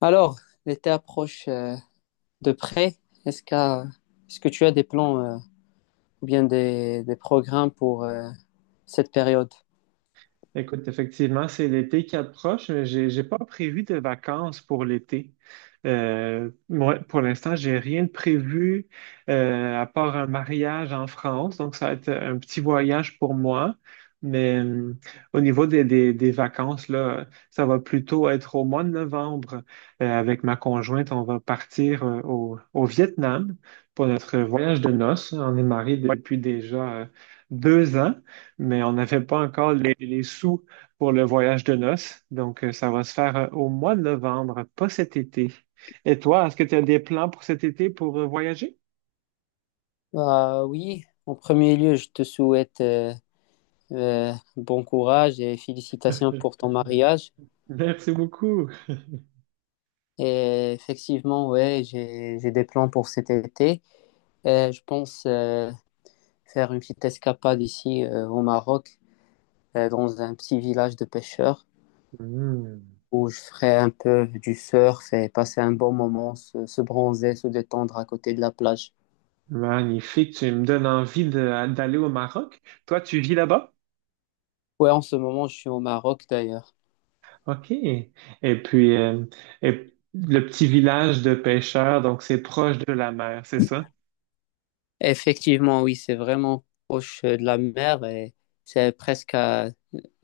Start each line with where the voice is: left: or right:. left: Alors, l'été approche de près. Est-ce qu'à- est-ce que tu as des plans ou bien des programmes pour cette période?
right: Écoute, effectivement, c'est l'été qui approche, mais j'ai pas prévu de vacances pour l'été. Moi, pour l'instant, j'ai rien de prévu à part un mariage en France, donc ça va être un petit voyage pour moi. Mais euh, Au niveau des vacances, là, ça va plutôt être au mois de novembre. Avec ma conjointe, on va partir au Vietnam pour notre voyage de noces. On est mariés. Ouais. Depuis déjà 2 ans, mais on n'avait pas encore les sous pour le voyage de noces. Donc, ça va se faire au mois de novembre, pas cet été. Et toi, est-ce que tu as des plans pour cet été pour voyager?
left: Bah oui, en premier lieu, je te souhaite bon courage et félicitations pour ton mariage.
right: Merci beaucoup.
left: Et effectivement, ouais, j'ai des plans pour cet été. Je pense faire une petite escapade ici au Maroc, dans un petit village de pêcheurs,
right: Hmm.
left: où je ferai un peu du surf et passer un bon moment, se bronzer, se détendre à côté de la plage.
right: Magnifique, tu me donnes envie d'aller au Maroc. Toi, tu vis là-bas?
left: Ouais, en ce moment, je suis au Maroc d'ailleurs.
right: OK. Et puis, et le petit village de pêcheurs, donc c'est proche de la mer, c'est ça?
left: Effectivement, oui, c'est vraiment proche de la mer et c'est presque à,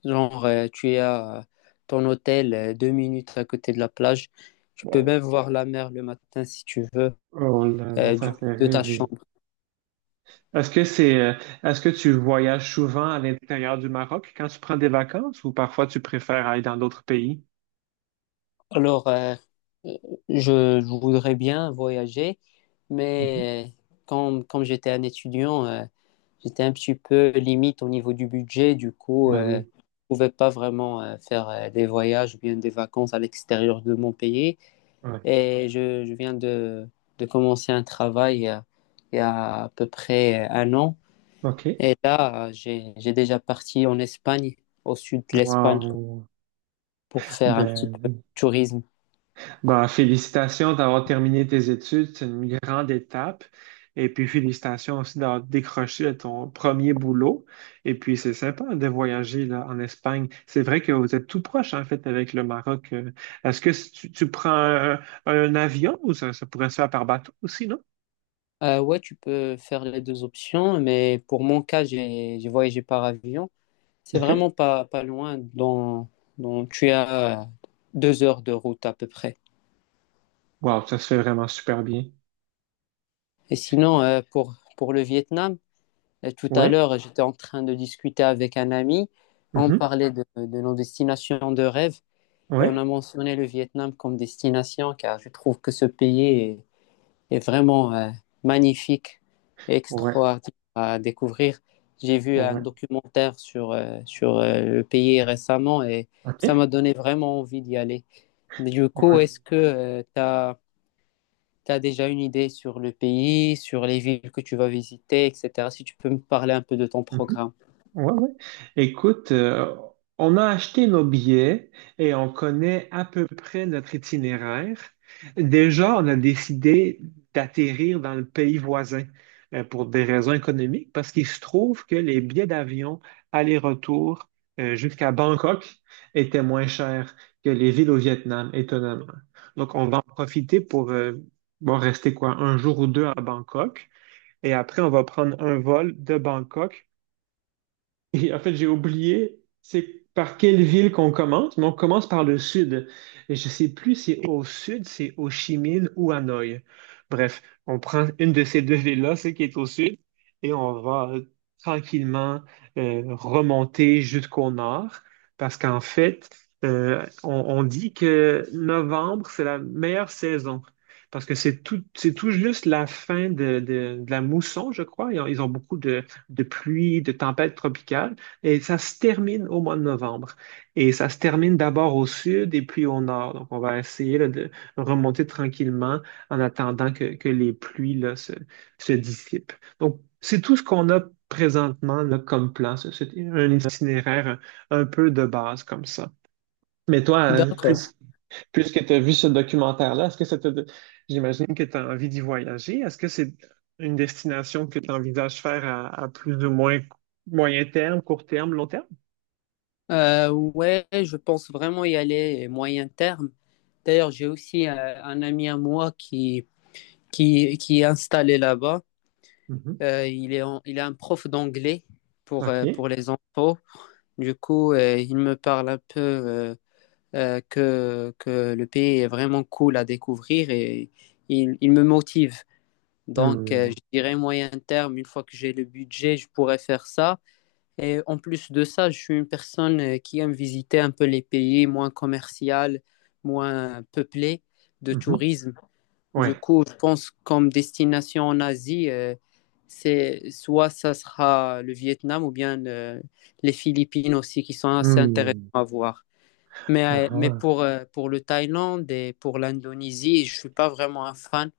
left: genre, tu es à ton hôtel deux minutes à côté de la plage. Tu peux
right: Wow.
left: même voir la mer le matin si tu veux
right: Oh là là,
left: euh, du-
right: ça fait
left: de ta
right: rêver.
left: chambre.
right: Est-ce que c'est, euh, Est-ce que tu voyages souvent à l'intérieur du Maroc quand tu prends des vacances ou parfois tu préfères aller dans d'autres pays?
left: Alors, je voudrais bien voyager,
right: Mhm.
left: mais quand j'étais un étudiant, j'étais un petit peu limite au niveau du budget, du coup,
right: Ben
left: je ne
right: oui.
left: pouvais pas vraiment faire des voyages ou bien des vacances à l'extérieur de mon pays.
right: Ouais.
left: Et je viens de commencer un travail il y a à peu près un an.
right: OK.
left: Et là, j'ai déjà parti en Espagne, au sud de l'Espagne,
right: Wow.
left: pour faire un petit peu de
right: Ben,
left: tourisme.
right: ben, félicitations d'avoir terminé tes études. C'est une grande étape. Et puis félicitations aussi d'avoir décroché ton premier boulot. Et puis c'est sympa de voyager là, en Espagne. C'est vrai que vous êtes tout proche en fait avec le Maroc. Est-ce que tu prends un avion ou ça pourrait se faire par bateau aussi, non?
left: Ouais, tu peux faire les deux options, mais pour mon cas, j'ai voyagé par avion. C'est
right: OK.
left: vraiment pas loin. Tu as deux heures de route à peu près.
right: Wow, ça se fait vraiment super bien.
left: Et sinon, pour le Vietnam, tout à
right: Ouais.
left: l'heure, j'étais en train de discuter avec un ami. On
right: Mhm.
left: parlait de nos destinations de rêve et on
right: Ouais.
left: a mentionné le Vietnam comme destination car je trouve que ce est vraiment magnifique et
right: Ouais.
left: extraordinaire à découvrir. J'ai vu un
right: Ouais.
left: documentaire sur le pays récemment et ça
right: OK.
left: m'a donné vraiment envie d'y aller. Du coup,
right: Ouais.
left: est-ce que t'as tu as déjà une idée sur le pays, sur les villes que tu vas visiter, etc. Si tu peux me parler un peu de ton
right: Mhm.
left: programme.
right: Ouais. Écoute, on a acheté nos billets et on connaît à peu près notre itinéraire. Déjà, on a décidé d'atterrir dans le pays voisin pour des raisons économiques, parce qu'il se trouve que les billets d'avion aller-retour jusqu'à Bangkok étaient moins chers que les villes au Vietnam, étonnamment. Donc, on va en profiter pour bon, rester quoi, un jour ou deux à Bangkok. Et après, on va prendre un vol de Bangkok et en fait, j'ai oublié, c'est par quelle ville qu'on commence, mais on commence par le sud. Et je sais plus si au sud, c'est Ho Chi Minh ou Hanoï. Bref, on prend une de ces deux villes-là, celle qui est au sud, et on va tranquillement remonter jusqu'au nord, parce qu'en fait, euh, on, on dit que novembre, c'est la meilleure saison. Parce que c'est tout juste la fin de la mousson, je crois. Ils ont beaucoup de pluie, de tempête tropicale, et ça se termine au mois de novembre. Et ça se termine d'abord au sud et puis au nord. Donc, on va essayer là, de remonter tranquillement en attendant que les pluies là, se dissipent. Donc, c'est tout ce qu'on a présentement là, comme plan. C'est un itinéraire un peu de base comme ça. Mais toi,
left: D'accord.
right: puisque tu as vu ce documentaire-là, est-ce que ça te... J'imagine que tu as envie d'y voyager. Est-ce que c'est une destination que tu envisages faire à plus ou moins moyen terme, court terme, long terme?
left: Ouais, je pense vraiment y aller moyen terme. D'ailleurs, j'ai aussi un ami à moi qui est installé là-bas.
right: Mhm.
left: Il est un prof d'anglais
right: OK.
left: pour les enfants. Du coup, il me parle un peu que le pays est vraiment cool à découvrir et il me motive. Donc,
right: Hmm.
left: je dirais moyen terme, une fois que j'ai le budget, je pourrais faire ça. Et en plus de ça, je suis une personne qui aime visiter un peu les pays moins commerciaux, moins peuplés de
right: Mhm.
left: tourisme. Du
right: Ouais.
left: coup, je pense comme destination en Asie, c'est soit ça sera le Vietnam ou bien les Philippines aussi, qui sont assez intéressants
right: Hmm.
left: à voir. Mais,
right: Ah
left: pour le Thaïlande et pour l'Indonésie, je suis pas vraiment un fan,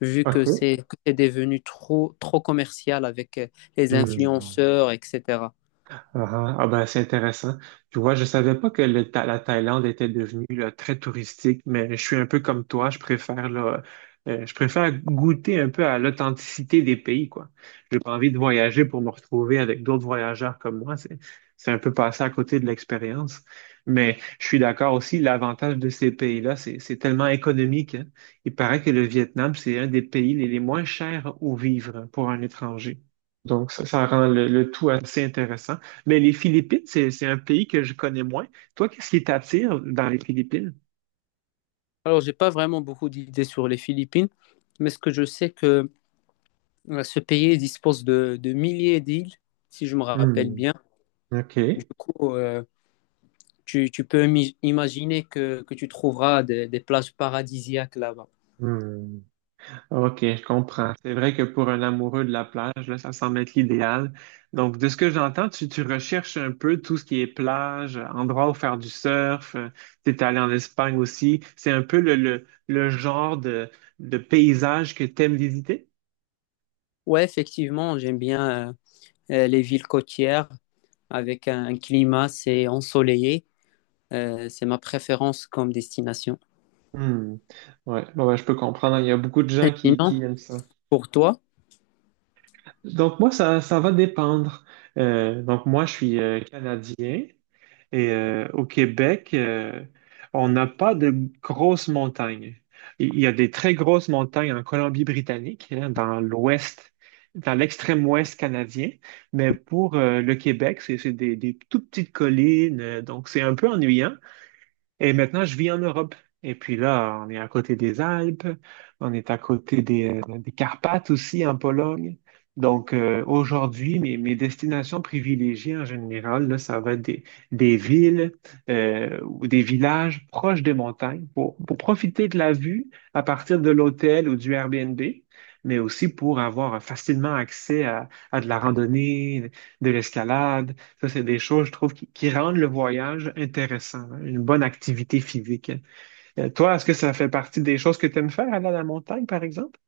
left: vu
right: ah.
left: que
right: OK.
left: c'est devenu trop commercial avec les
right: Hmm.
left: influenceurs, etc.
right: Ah, ah, ben, c'est intéressant. Tu vois, je savais pas que la Thaïlande était devenue là, très touristique, mais je suis un peu comme toi, je préfère là, je préfère goûter un peu à l'authenticité des pays, quoi. J'ai pas envie de voyager pour me retrouver avec d'autres voyageurs comme moi. C'est un peu passer à côté de l'expérience. Mais je suis d'accord aussi, l'avantage de ces pays-là, c'est tellement économique, hein. Il paraît que le Vietnam, c'est un des pays les moins chers où vivre pour un étranger. Donc, ça rend le tout assez intéressant. Mais les Philippines, c'est un pays que je connais moins. Toi, qu'est-ce qui t'attire dans les Philippines?
left: Alors, j'ai pas vraiment beaucoup d'idées sur les Philippines, mais ce que je sais que ce pays dispose de milliers d'îles, si je me rappelle
right: Hmm,
left: bien. Du
right: OK.
left: coup, tu peux imaginer que tu trouveras des plages paradisiaques là-bas.
right: Hmm. OK, je comprends. C'est vrai que pour un amoureux de la plage, là, ça semble être l'idéal. Donc, de ce que j'entends, tu recherches un peu tout ce qui est plage, endroit où faire du surf. Tu es allé en Espagne aussi. C'est un peu le genre de paysage que tu aimes visiter?
left: Ouais, effectivement, j'aime bien les villes côtières avec un climat, c'est ensoleillé. C'est ma préférence comme destination.
right: Hmm. Ouais, bon, ben, je peux comprendre. Il y a beaucoup de
left: Et
right: gens
left: sinon,
right: qui aiment ça.
left: pour toi?
right: Donc moi, ça va dépendre. Donc moi, je suis Canadien et au Québec, on n'a pas de grosses montagnes. Il y a des très grosses montagnes en Colombie-Britannique, hein, dans l'ouest, dans l'extrême ouest canadien, mais pour le Québec, c'est des toutes petites collines, donc c'est un peu ennuyant. Et maintenant, je vis en Europe. Et puis là, on est à côté des Alpes, on est à côté des Carpates aussi en Pologne. Donc aujourd'hui, mes destinations privilégiées en général, là, ça va être des villes ou des villages proches des montagnes pour profiter de la vue à partir de l'hôtel ou du Airbnb, mais aussi pour avoir facilement accès à de la randonnée, de l'escalade. Ça, c'est des choses, je trouve, qui rendent le voyage intéressant, hein, une bonne activité physique. Toi, est-ce que ça fait partie des choses que tu aimes faire, aller à la montagne, par exemple?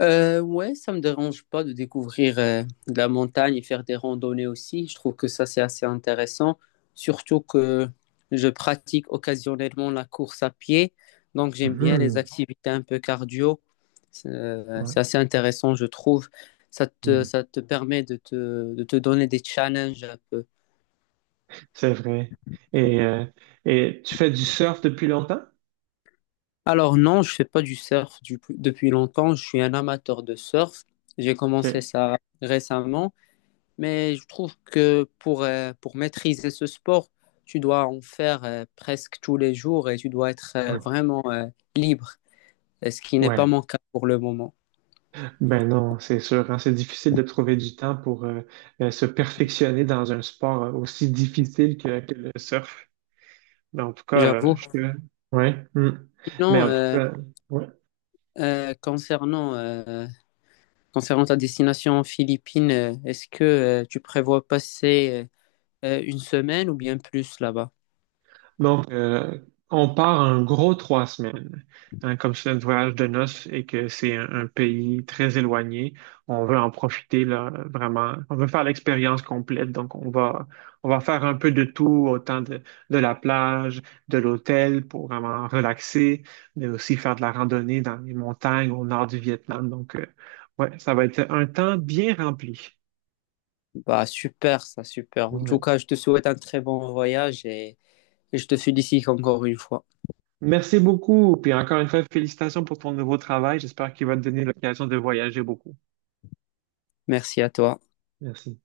left: Ouais, ça me dérange pas de découvrir de la montagne et faire des randonnées aussi. Je trouve que ça, c'est assez intéressant, surtout que je pratique occasionnellement la course à pied, donc j'aime bien les
right: Mhm.
left: activités un peu cardio.
right: Ouais.
left: C'est assez intéressant, je trouve.
right: Mhm.
left: Ça te permet de de te donner des challenges un peu.
right: C'est vrai. Et, euh, et tu fais du surf depuis longtemps?
left: Alors non, je fais pas du surf depuis longtemps. Je suis un amateur de surf. J'ai commencé
right: OK.
left: ça récemment. Mais je trouve que pour maîtriser ce sport, tu dois en faire presque tous les jours et tu dois être
right: Ouais.
left: vraiment libre, ce qui n'est pas
right: Ouais.
left: mon cas pour le moment.
right: Ben non, c'est sûr, hein. C'est difficile de trouver du temps pour se perfectionner dans un sport aussi difficile que le surf. Mais en tout cas,
left: J'avoue.
right: je... ouais. Hmm. Mais
left: Sinon,
right: en tout cas, ouais.
left: euh, concernant, euh, concernant ta destination en Philippines, est-ce que tu prévois passer une semaine ou bien plus là-bas?
right: Donc, on part un gros 3 semaines. Hein, comme c'est un voyage de noces et que c'est un pays très éloigné, on veut en profiter là, vraiment. On veut faire l'expérience complète. Donc, on va faire un peu de tout, autant de la plage, de l'hôtel pour vraiment relaxer, mais aussi faire de la randonnée dans les montagnes au nord du Vietnam. Donc, ouais, ça va être un temps bien rempli.
left: Bah, super, ça, super. En tout cas, je te souhaite un très bon voyage et je te félicite encore une fois.
right: Merci beaucoup. Puis encore une fois, félicitations pour ton nouveau travail. J'espère qu'il va te donner l'occasion de voyager beaucoup.
left: Merci à toi.
right: Merci.